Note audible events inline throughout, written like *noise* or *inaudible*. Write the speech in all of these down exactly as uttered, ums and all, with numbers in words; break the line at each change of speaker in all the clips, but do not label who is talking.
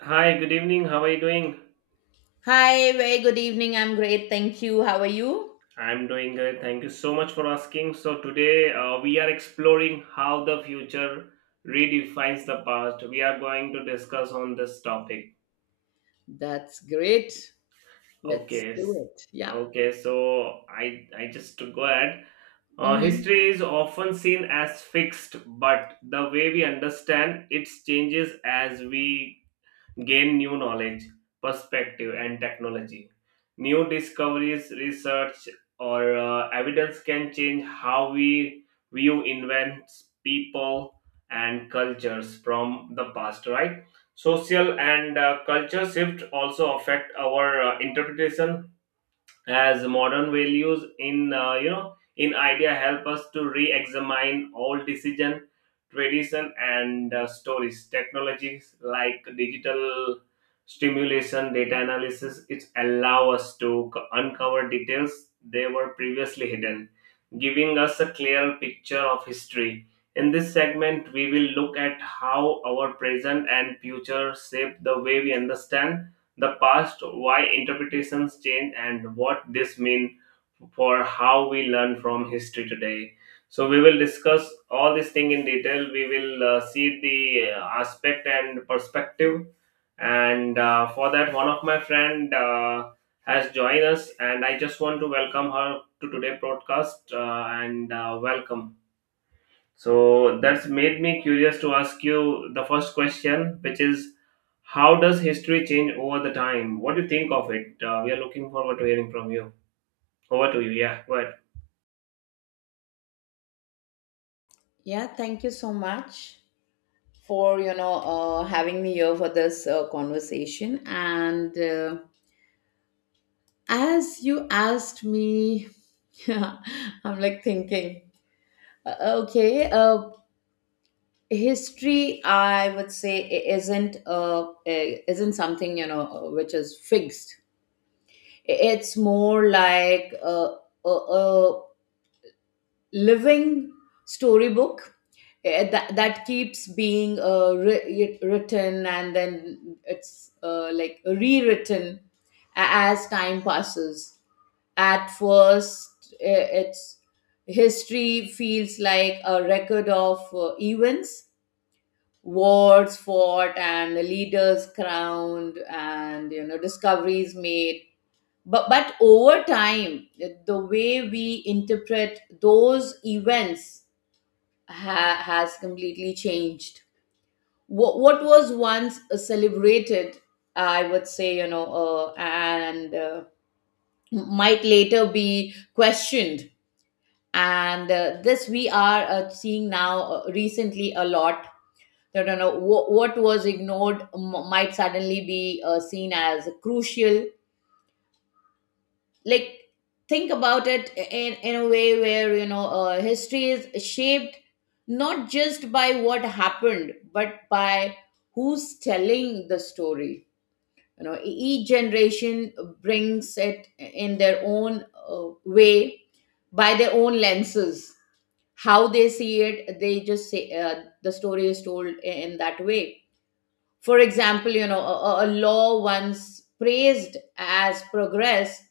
Hi, good evening. How are you doing?
Hi, very good evening. I'm great. Thank you. How are you?
I'm doing good. Thank you so much for asking. So, today uh, we are exploring how the future redefines the past. We are going to discuss on this topic.
That's great. Let's
Okay.
do
s-
it. Yeah.
Okay, so I I just to go ahead. Uh,
Mm-hmm.
history is often seen as fixed, but the way we understand it changes as we gain new knowledge, perspective, and technology. New discoveries, research, or uh, evidence can change how we view events, people, and cultures from the past, right? Social and uh, culture shift also affect our uh, interpretation as modern values in uh, you know in idea help us to re-examine all decision tradition and uh, stories technologies like digital stimulation data analysis it allow us to co- uncover details they were previously hidden, giving us a clear picture of history. In this segment we will look at how our present and future shape the way we understand the past, why interpretations change, and what this means for how we learn from history today. So we will discuss all this thing in detail. We will uh, see the uh, aspect and perspective. And uh, for that, one of my friend uh, has joined us, and I just want to welcome her to today broadcast uh, and uh, welcome. So that's made me curious to ask you the first question, which is, how does history change over the time? What do you think of it? Uh, we are looking forward to hearing from you. Over to you. Yeah, go ahead.
Yeah, thank you so much for, you know, uh, having me here for this uh, conversation. And uh, As you asked me, *laughs* I'm like thinking, uh, okay, uh, history, I would say, i- isn't uh, uh, isn't something, you know, uh, which is fixed. It's more like a, a, a living storybook, eh, that, that keeps being uh, wri- written, and then it's uh, like rewritten a- as time passes. At first, eh, it's history feels like a record of uh, events, wars fought and leaders crowned and you know discoveries made. But but over time, the way we interpret those events ha- has completely changed. What what was once uh, celebrated, I would say, you know uh, and uh, might later be questioned. And uh, this, we are uh, seeing now, uh, recently, a lot. That you know what, what was ignored m- might suddenly be uh, seen as crucial. Like think about it in in a way where you know uh, history is shaped not just by what happened, but by who's telling the story. You know e- each generation brings it in their own uh, way, by their own lenses, how they see it. They just say, uh, the story is told in that way. For example, you know a, a a law once praised as progress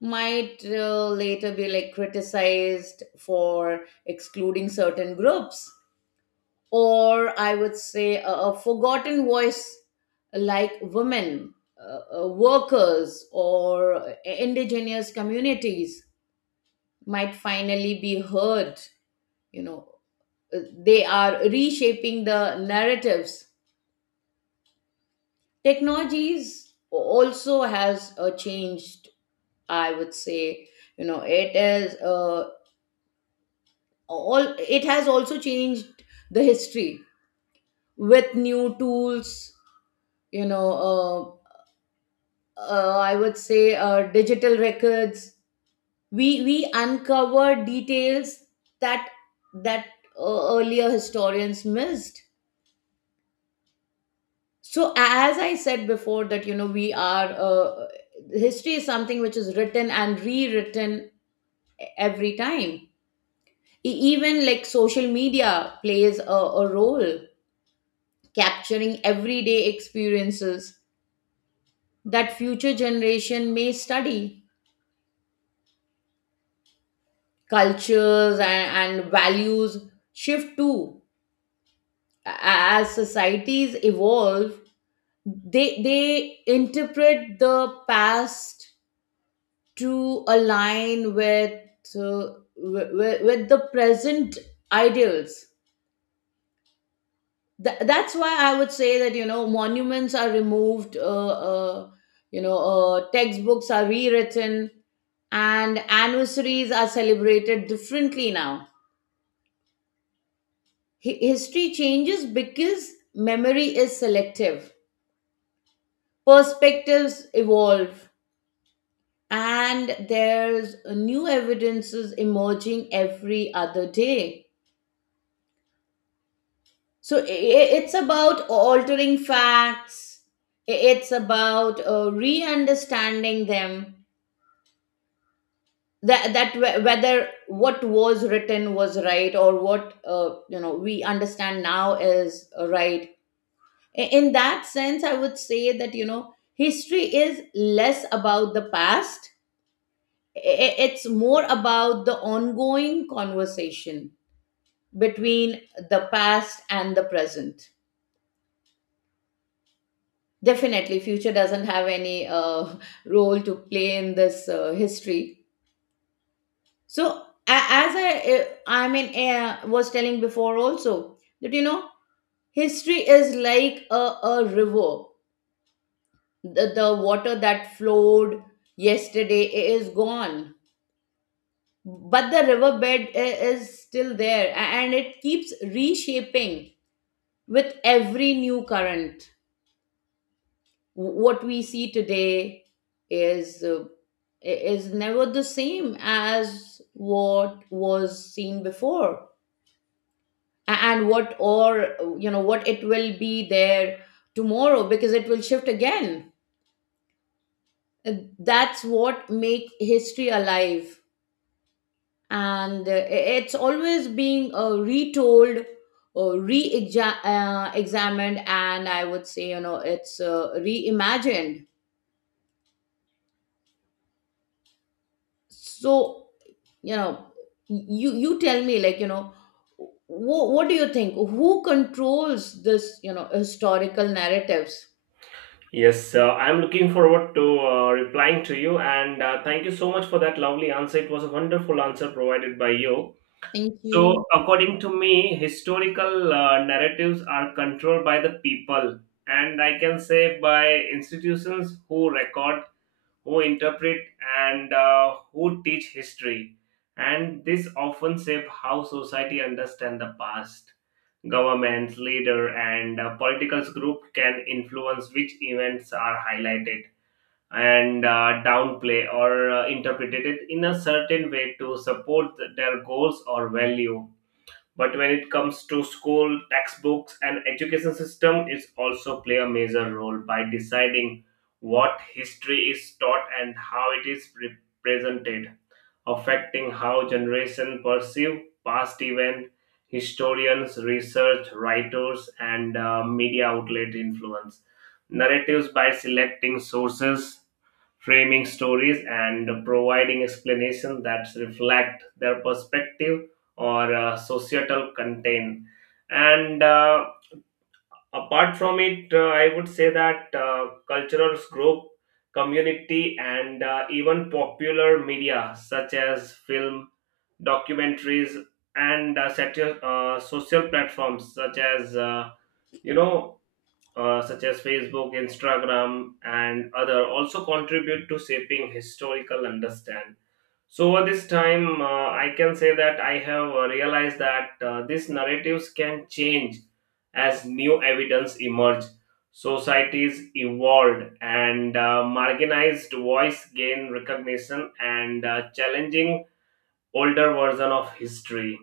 might uh, later be like criticized for excluding certain groups. Or I would say a, a forgotten voice, like women, uh, uh, workers, or indigenous communities, might finally be heard. you know Uh, they are reshaping the narratives. Technologies also has uh, changed, I would say. You know it is uh, all, it has also changed the history, with new tools. you know uh, uh, I would say, uh, digital records, we we uncover details that that uh, earlier historians missed. So, as I said before, that you know we are uh, history is something which is written and rewritten every time. E- even like social media plays a, a role, capturing everyday experiences that future generation may study. Cultures and, and values shift too. A- as societies evolve, they they interpret the past to align with, uh, with, with the present ideals. Th- that's why I would say that you know monuments are removed, uh, uh, you know uh, textbooks are rewritten, and anniversaries are celebrated differently now. Hi- history changes because memory is selective, perspectives evolve, and there's new evidences emerging every other day. So i- i- it's about altering facts. I- it's about uh, re-understanding them, that, that wh- whether what was written was right, or what uh, you know we understand now is uh, right. I- in that sense, I would say that you know history is less about the past. I- it's more about the ongoing conversation between the past and the present. Definitely future doesn't have any uh, *laughs* role to play in this uh, history. So, a- as I, uh, I mean, uh, was telling before also, that you know history is like a, a river. The, the water that flowed yesterday i- is gone, but the riverbed i- is still there, a- and it keeps reshaping with every new current. W- what we see today is uh, i- is never the same as what was seen before. A- and what, or you know what it will be there tomorrow, because it will shift again. Uh, that's what make history alive, and uh, it's always being uh, retold or re-examined, and I would say you know it's uh, reimagined. So, you know you you tell me, like, you know wh- what do you think, who controls this you know historical narratives?
Yes, uh, I'm looking forward to uh, replying to you, and uh, thank you so much for that lovely answer. It was a wonderful answer provided by you.
Thank you.
So, according to me, historical uh, narratives are controlled by the people, and I can say by institutions who record, who interpret, and uh, who teach history, and this often shape how society understand the past. Governments, leader, and uh, political group can influence which events are highlighted and uh, downplay or uh, interpreted in a certain way to support their goals or value. But when it comes to school textbooks and education system, it also play a major role by deciding what history is taught and how it is represented, affecting how generation perceive past event. Historians, research writers, and uh, media outlet influence narratives by selecting sources, framing stories, and providing explanations that reflect their perspective or uh, societal content. And uh, apart from it, uh, I would say that uh, cultural group, community, and uh, even popular media such as film, documentaries, and uh, satir- uh, social platforms such as uh, you know uh, such as Facebook, Instagram, and other, also contribute to shaping historical understand. So over this time, uh, I can say that I have uh, realized that uh, these narratives can change as new evidence emerge. Societies evolved, and uh, marginalized voice gain recognition and uh, challenging older version of history,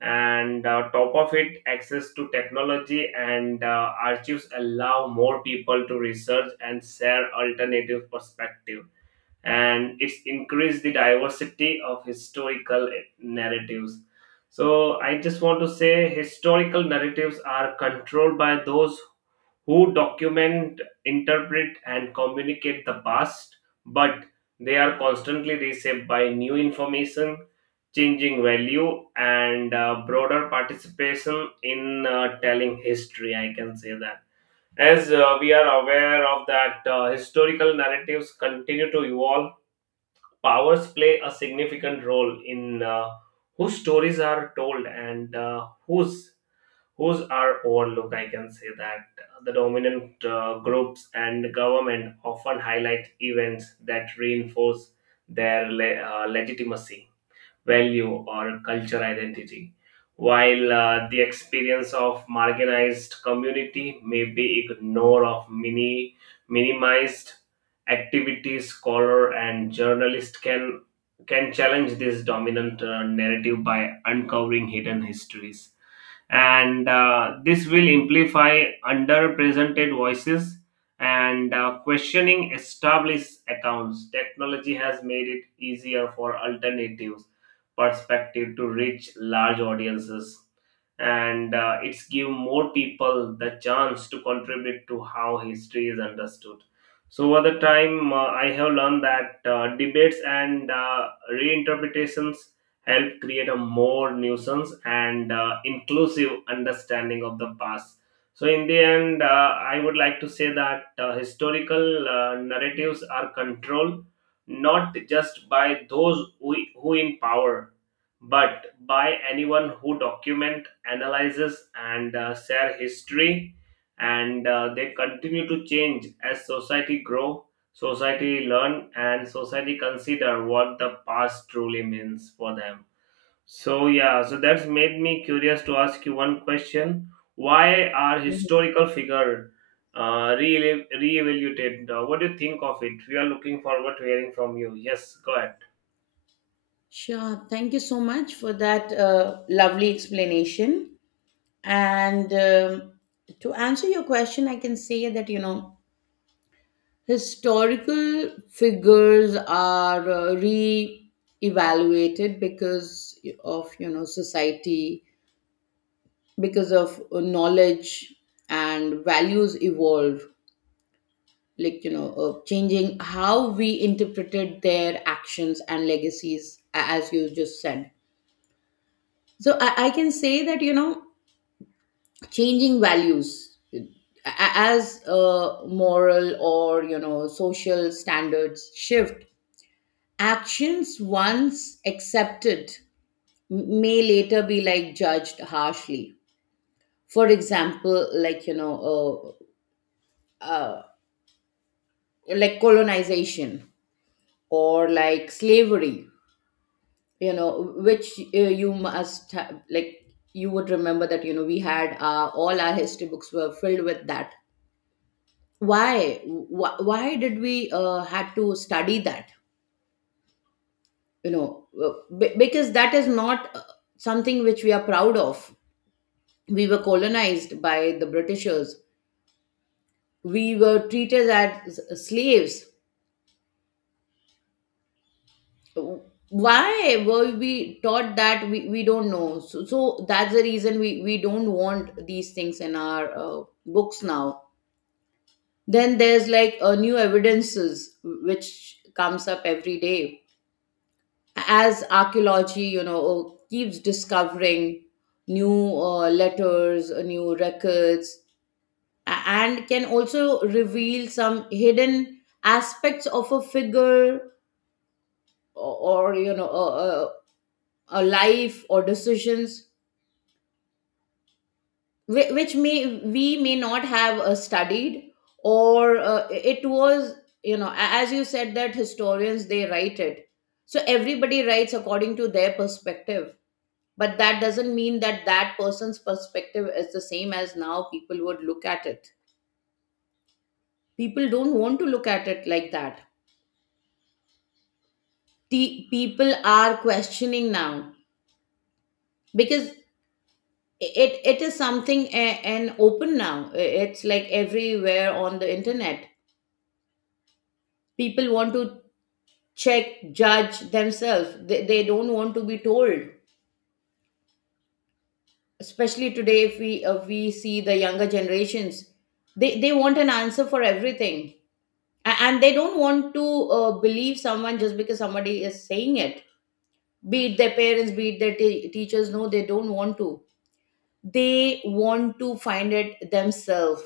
and uh, top of it, access to technology and uh, archives allow more people to research and share alternative perspective, and it's increased the diversity of historical narratives. So I just want to say historical narratives are controlled by those who document, interpret, and communicate the past, but they are constantly reshaped by new information, changing value, and uh, broader participation in uh, telling history. I can say that. As uh, we are aware of that, uh, historical narratives continue to evolve. Powers play a significant role in uh, whose stories are told and uh, whose whose are overlooked? I can say that the dominant uh, groups and government often highlight events that reinforce their le- uh, legitimacy, value, or cultural identity, while uh, the experience of marginalized community may be ignored of mini minimized. Activities scholar and journalist can can challenge this dominant uh, narrative by uncovering hidden histories, and uh, this will amplify underrepresented voices and uh, questioning established accounts. Technology has made it easier for alternatives perspective to reach large audiences, and uh, it's give more people the chance to contribute to how history is understood. So over the time, uh, I have learned that uh, debates and uh, reinterpretations help create a more nuisance and uh, inclusive understanding of the past. So, in the end, uh, I would like to say that uh, historical uh, narratives are controlled not just by those who, who in power, but by anyone who document, analyzes, and uh, share history, and uh, they continue to change as society grow, society learn, and society consider what the past truly means for them. So yeah, so that's made me curious to ask you one question: Why are
Mhm.
historical figure uh, re reevaluated? Uh, what do you think of it? We are looking forward to hearing from you. Yes, go ahead.
Sure. Thank you so much for that uh, lovely explanation. And, um, to answer your question, I can say that, you know, historical figures are uh, re-evaluated because of you know society, because of uh, knowledge and values evolve, like you know uh, changing how we interpreted their actions and legacies, a- as you just said. So, i, I can say that, you know changing values, uh, a- as uh, moral or you know social standards shift. Actions once accepted may later be like judged harshly. For example, like, you know, uh, uh, like colonization or like slavery, you know, which, uh, you must have, like, you would remember that, you know, we had uh, all our history books were filled with that. Why? Wh- Why did we uh, had to study that? You know, uh, be- because that is not uh, something which we are proud of. We were colonized by the britishers. We were treated as slaves. Why were we taught that? We, we don't know. So, so that's the reason we, we don't want these things in our uh, books now. Then there's, like, uh, new evidences which comes up every day. As archaeology, you know keeps discovering new uh, letters, uh, new records, a- and can also reveal some hidden aspects of a figure, or, or, you know a, a, a life or decisions, whi- which, may we may not have uh, studied. Or, uh, it was, you know a- as you said, that historians, they write it. So everybody writes according to their perspective, but that doesn't mean that that person's perspective is the same as now people would look at it. People don't want to look at it like that. The people are questioning now, because it it is something a- and open now. It's like everywhere on the internet. People want to check, judge themselves. They, they don't want to be told, especially today, if we uh, we see the younger generations. They they want an answer for everything. A- and they don't want to uh, believe someone, just because somebody is saying it, be it their parents, be it their t- teachers. No, they don't want to. They want to find it themselves,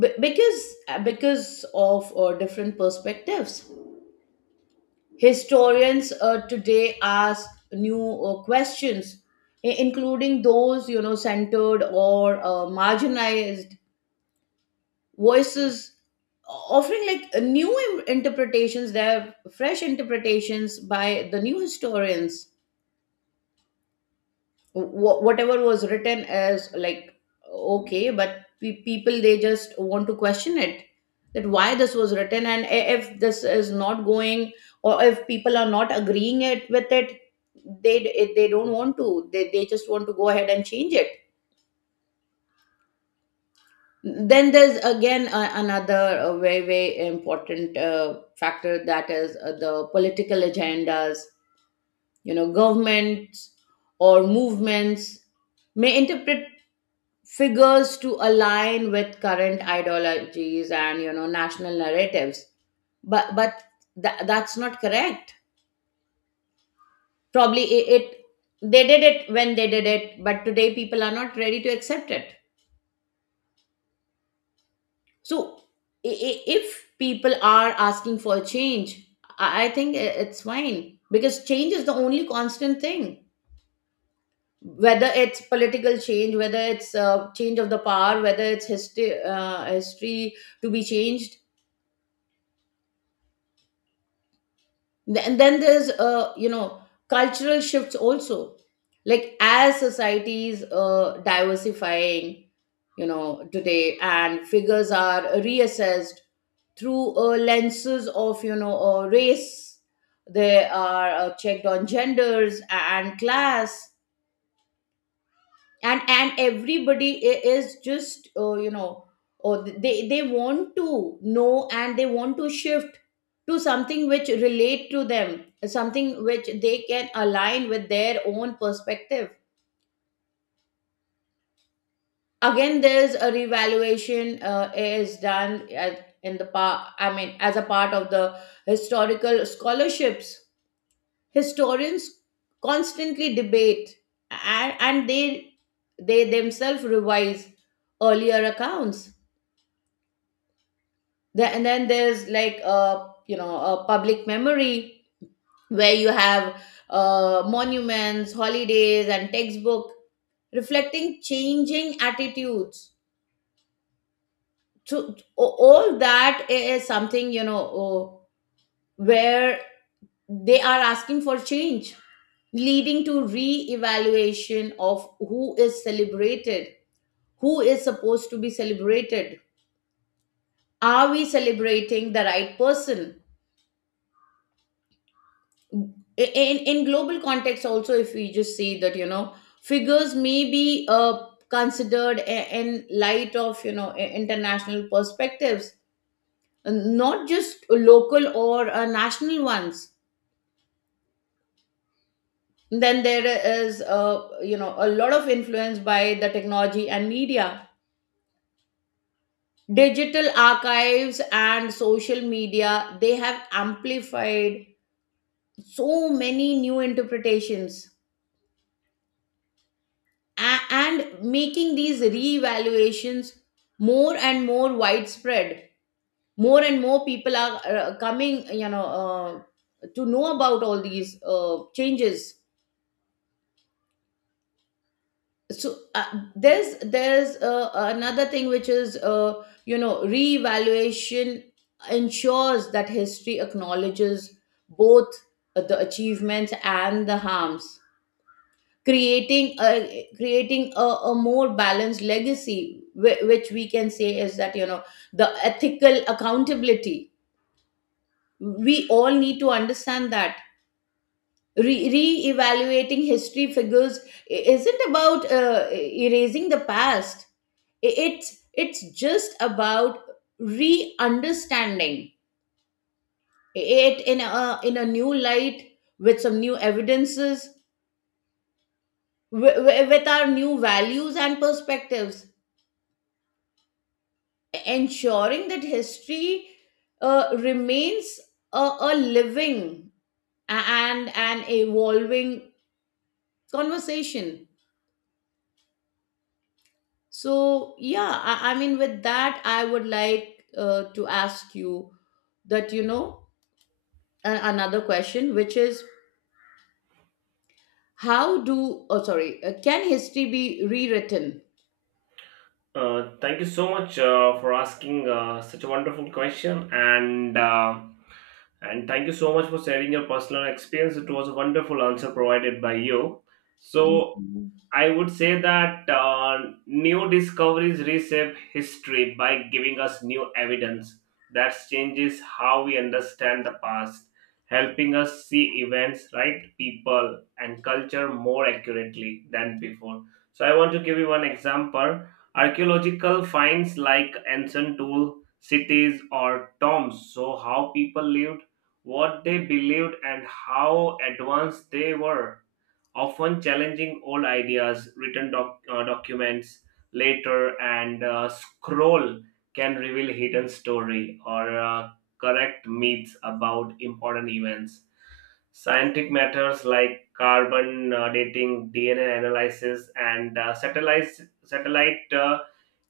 b- because because of uh, different perspectives. Historians uh, today ask new uh, questions, i- including those you know centered or uh, marginalized voices, offering, like, uh, new im- interpretations, their fresh interpretations by the new historians. Wh- whatever was written as, like, okay, but pe- people, they just want to question it, that why this was written. And i- if this is not going, or if people are not agreeing it with it, they d- they don't want to, they, they just want to go ahead and change it. Then there's again, uh, another, uh, very very important uh, factor, that is uh, the political agendas. you know governments or movements may interpret figures to align with current ideologies, and you know national narratives. But but tha- that's not correct. Probably it, it they did it when they did it, but today people are not ready to accept it. So, i- i- if people are asking for a change, i I think i- it's fine. Because change is the only constant thing, whether it's political change, whether it's uh, change of the power, whether it's history uh, history to be changed. Th- and then there's, uh you know cultural shifts also. Like, as societies uh diversifying, you know today, and figures are reassessed through uh, lenses of, you know uh, race. They are uh, checked on genders and class, and and everybody i- is just, uh, you know or they they want to know, and they want to shift to something which relate to them, something which they can align with their own perspective. Again, there's a revaluation, uh, is done at, in the pa- I mean, as a part of the historical scholarships. Historians constantly debate, and, and they they themselves revise earlier accounts. The- and then there's, like, a you know a public memory, where you have uh, monuments, holidays, and textbook reflecting changing attitudes. So o- all that is something, you know oh, where they are asking for change, leading to re-evaluation of who is celebrated, who is supposed to be celebrated, are we celebrating the right person. In in global context also, if we just see that, you know figures may be uh, considered i- in light of, you know i- international perspectives, not just local or uh, national ones. Then there is, uh, you know a lot of influence by the technology and media. Digital archives and social media, they have amplified so many new interpretations, a- and making these reevaluations more and more widespread. More and more people are uh, coming, you know uh, to know about all these uh, changes. So, uh, there's there's uh, another thing, which is, uh, you know reevaluation ensures that history acknowledges both the achievements and the harms, creating a creating a, a more balanced legacy, whi- which we can say is that, you know the ethical accountability. We all need to understand that. Re- re-evaluating history figures i- isn't about uh, erasing the past. I- it's it's just about re-understanding it in a in a new light with some new evidences wi- wi- with our new values and perspectives, ensuring that history uh, remains a, a living and an evolving conversation. So, yeah, I, I mean, with that, I would like uh, to ask you that, you know, a- another question, which is how do, oh, sorry, uh, can history be rewritten?
Uh, thank you so much uh, for asking uh, such a wonderful question, and uh, and thank you so much for sharing your personal experience. It was a wonderful answer provided by you.
Thank
So
you.
I would say that uh, new discoveries reshape history by giving us new evidence that changes how we understand the past, helping us see events, right, people, and culture more accurately than before. So, I want to give you one example. Archaeological finds like ancient tool cities or tombs show how people lived, what they believed, and how advanced they were, often challenging old ideas. Written doc- uh, documents later, and uh, scroll can reveal hidden story or uh, correct myths about important events. Scientific matters like carbon uh, dating, D N A analysis, and uh, satellite satellite uh,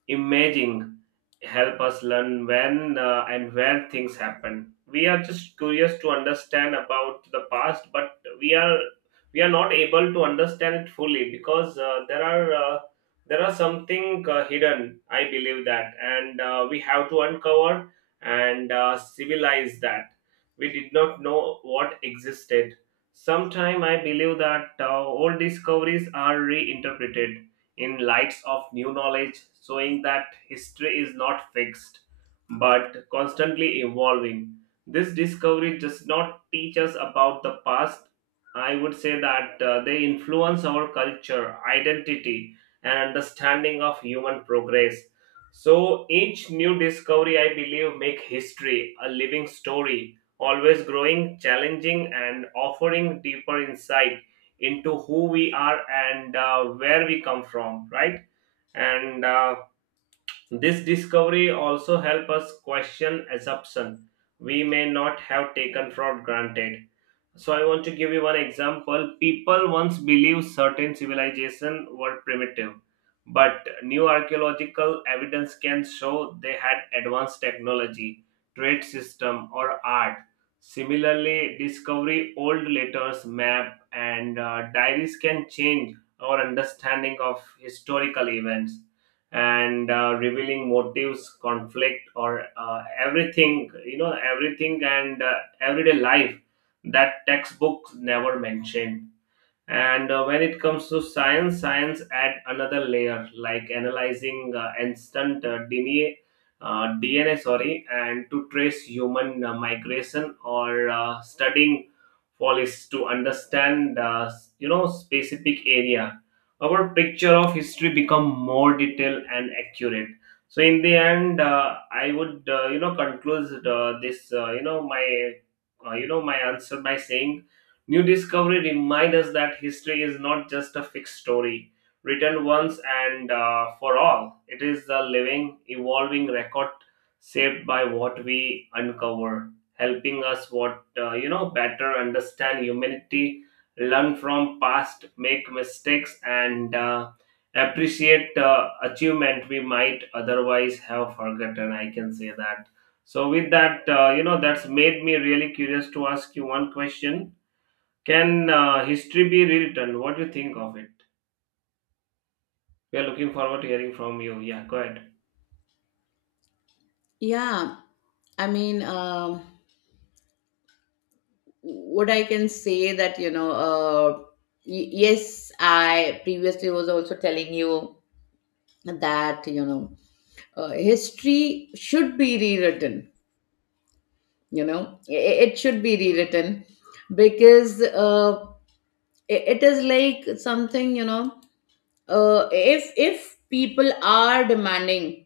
imaging help us learn when uh, and where things happen. We are just curious to understand about the past, but we are we are not able to understand it fully, because uh, there are uh, there are something uh, hidden, I believe that, and uh, we have to uncover and uh, civilize that. We did not know what existed. Sometime I believe that uh, old discoveries are reinterpreted in lights of new knowledge, showing that history is not fixed but constantly evolving. This discovery does not teach us about the past. I would say that uh, they influence our culture, identity, and understanding of human progress. So each new discovery, I believe, make history a living story, always growing, challenging, and offering deeper insight into who we are and uh, where we come from, right? And uh, this discovery also help us question assumption we may not have taken for granted. So I want to give you one example. People once believed certain civilizations were primitive, but new archaeological evidence can show they had advanced technology, trade system, or art. Similarly, discovery old letters, map, and uh, diaries can change our understanding of historical events and uh, revealing motives, conflict, or uh, everything. You know, everything, and uh, everyday life that textbooks never mention. And uh, when it comes to science, science add another layer, like analyzing uh, instant uh, DNA, uh, D N A, sorry, and to trace human uh, migration or uh, studying fossils to understand, uh, s- you know, specific area. Our picture of history become more detailed and accurate. So in the end, uh, I would, uh, you know, conclude uh, this, uh, you know, my, uh, you know, my answer by saying, new discovery reminds us that history is not just a fixed story, written once and uh, for all. It is a living, evolving record shaped by what we uncover, helping us what uh, you know better understand humanity, learn from past, make mistakes, and uh, appreciate uh, achievement we might otherwise have forgotten. I can say that. So with that, uh, you know, that's made me really curious to ask you one question: Can uh, history be rewritten? What do you think of it? We are looking forward to hearing from you. Yeah, go ahead.
Yeah, I mean, um, what I can say that you know, uh, y- yes, I previously was also telling you that you know, uh, history should be rewritten. You know, I- it should be rewritten because uh, i- it is like something you know. Uh, if if people are demanding,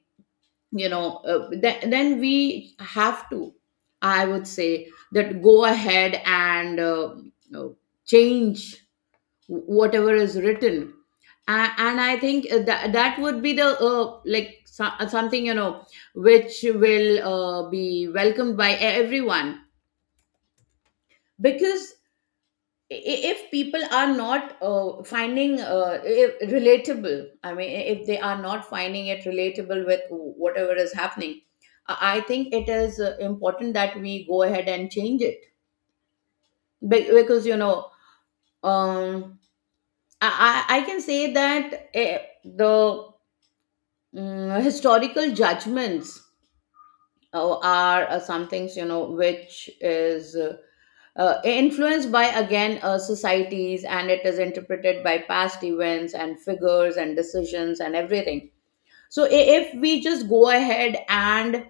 you know, uh, th- then we have to. I would say that go ahead and uh, you know, change whatever is written, and and i think that that would be the uh, like so, uh, something you know which will uh, be welcomed by everyone, because i- if people are not uh, finding uh, i- relatable, I mean if they are not finding it relatable with whatever is happening, i I think it is uh, important that we go ahead and change it. Be- because you know, um, I, I I can say that, eh, the Mm, historical judgments uh, are uh, some things you know which is uh, uh, influenced by, again, uh, societies, and it is interpreted by past events and figures and decisions and everything. So i- if we just go ahead and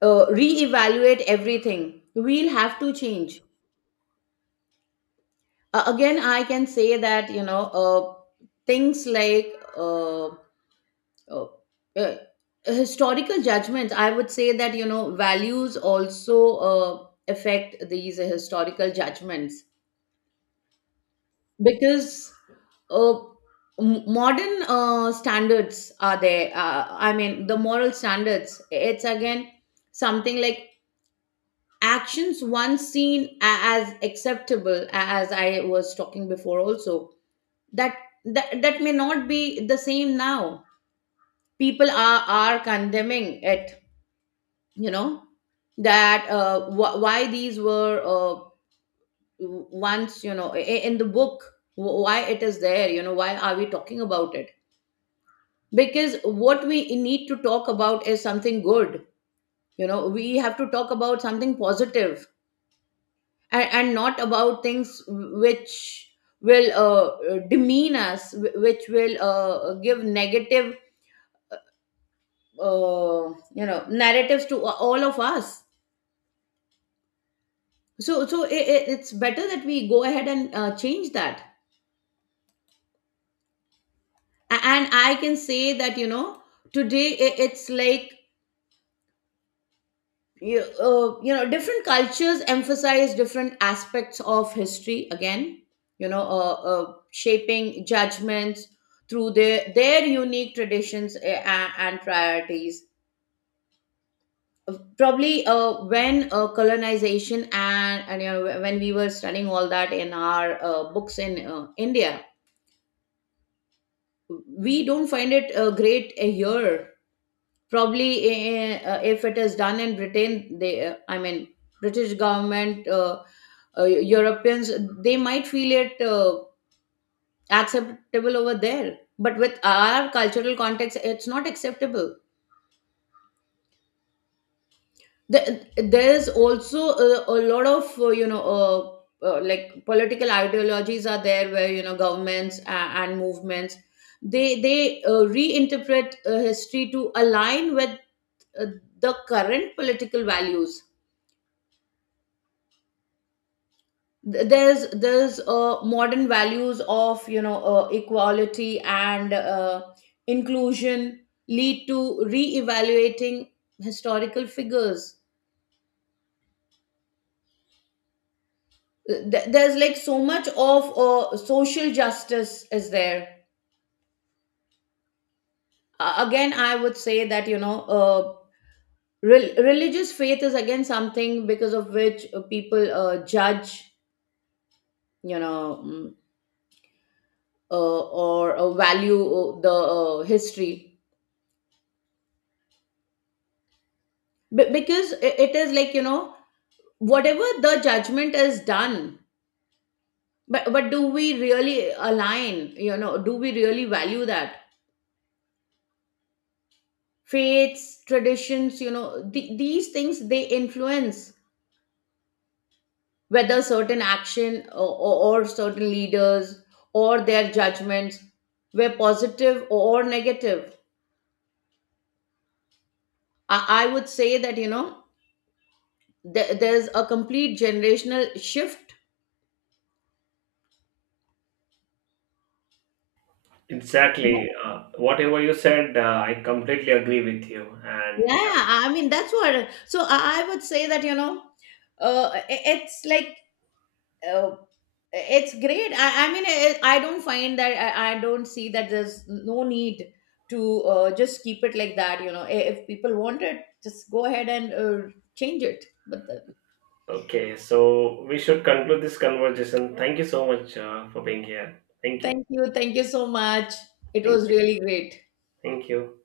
uh, reevaluate everything, we'll have to change. Uh, again, I can say that you know, uh, things like uh, Oh, uh, uh, historical judgments. I would say that you know values also uh, affect these historical judgments, because uh, m- modern uh, standards are there, uh, I mean the moral standards. It's again something like actions once seen a- as acceptable, a- as I was talking before also, that that, that may not be the same now. People are are condemning it, you know, that uh, wh- why these were uh, w- once, you know, i- in the book, wh- why it is there, you know, why are we talking about it? Because what we need to talk about is something good. You know, we have to talk about something positive, and, and not about things which will uh, demean us, wh- which will uh, give negative uh, you know, narratives to all of us. So so it, it, it's better that we go ahead and uh, change that. A- and I can say that you know, today, I it's like, you, uh, you know, different cultures emphasize different aspects of history, again, you know, uh, uh, shaping judgments through their their unique traditions and, and priorities. Uh, Probably uh, when uh, colonization and, and you know, when we were studying all that in our uh, books in uh, India, we don't find it uh, great uh, here. Probably uh, uh, if it is done in Britain, they uh, I mean British government, uh, uh, Europeans, they might feel it uh, acceptable over there, but with our cultural context, it's not acceptable. The- there is also a, a lot of uh, you know, uh, uh, like, political ideologies are there where, you know, governments and, and movements, they they uh, reinterpret uh, history to align with uh, the current political values. Th- there's there's uh, modern values of, you know, uh, equality and uh, inclusion lead to re-evaluating historical figures. Uh, Th- there's like so much of uh, social justice is there. Uh, again, I would say that you know, uh, rel- religious faith is again something because of which uh, people uh, judge, you know, mm, uh, or uh, value uh, the uh, history. Be- because i- it is like, you know, whatever the judgment is done, but but do we really align, you know, do we really value that? Faiths, traditions, you know, the these things, they influence whether certain action, or, or or certain leaders or their judgments were positive or negative. i, I would say that you know, there, there's a complete generational shift.
Exactly. Uh, whatever you said, uh, I completely agree with you. And
Yeah, I mean, that's what. So I I would say that you know, uh, i- it's like, uh, it's great. I, I mean, I, I don't find that, I, I don't see that. There's no need to uh, just keep it like that. You know, I- if people want it, just go ahead and uh, change it. But then,
uh, okay, so we should conclude this conversation. Thank you so much uh, for being here. Thank you.
thank you, thank you so much. It
Thank
was
you.
really great.
Thank you.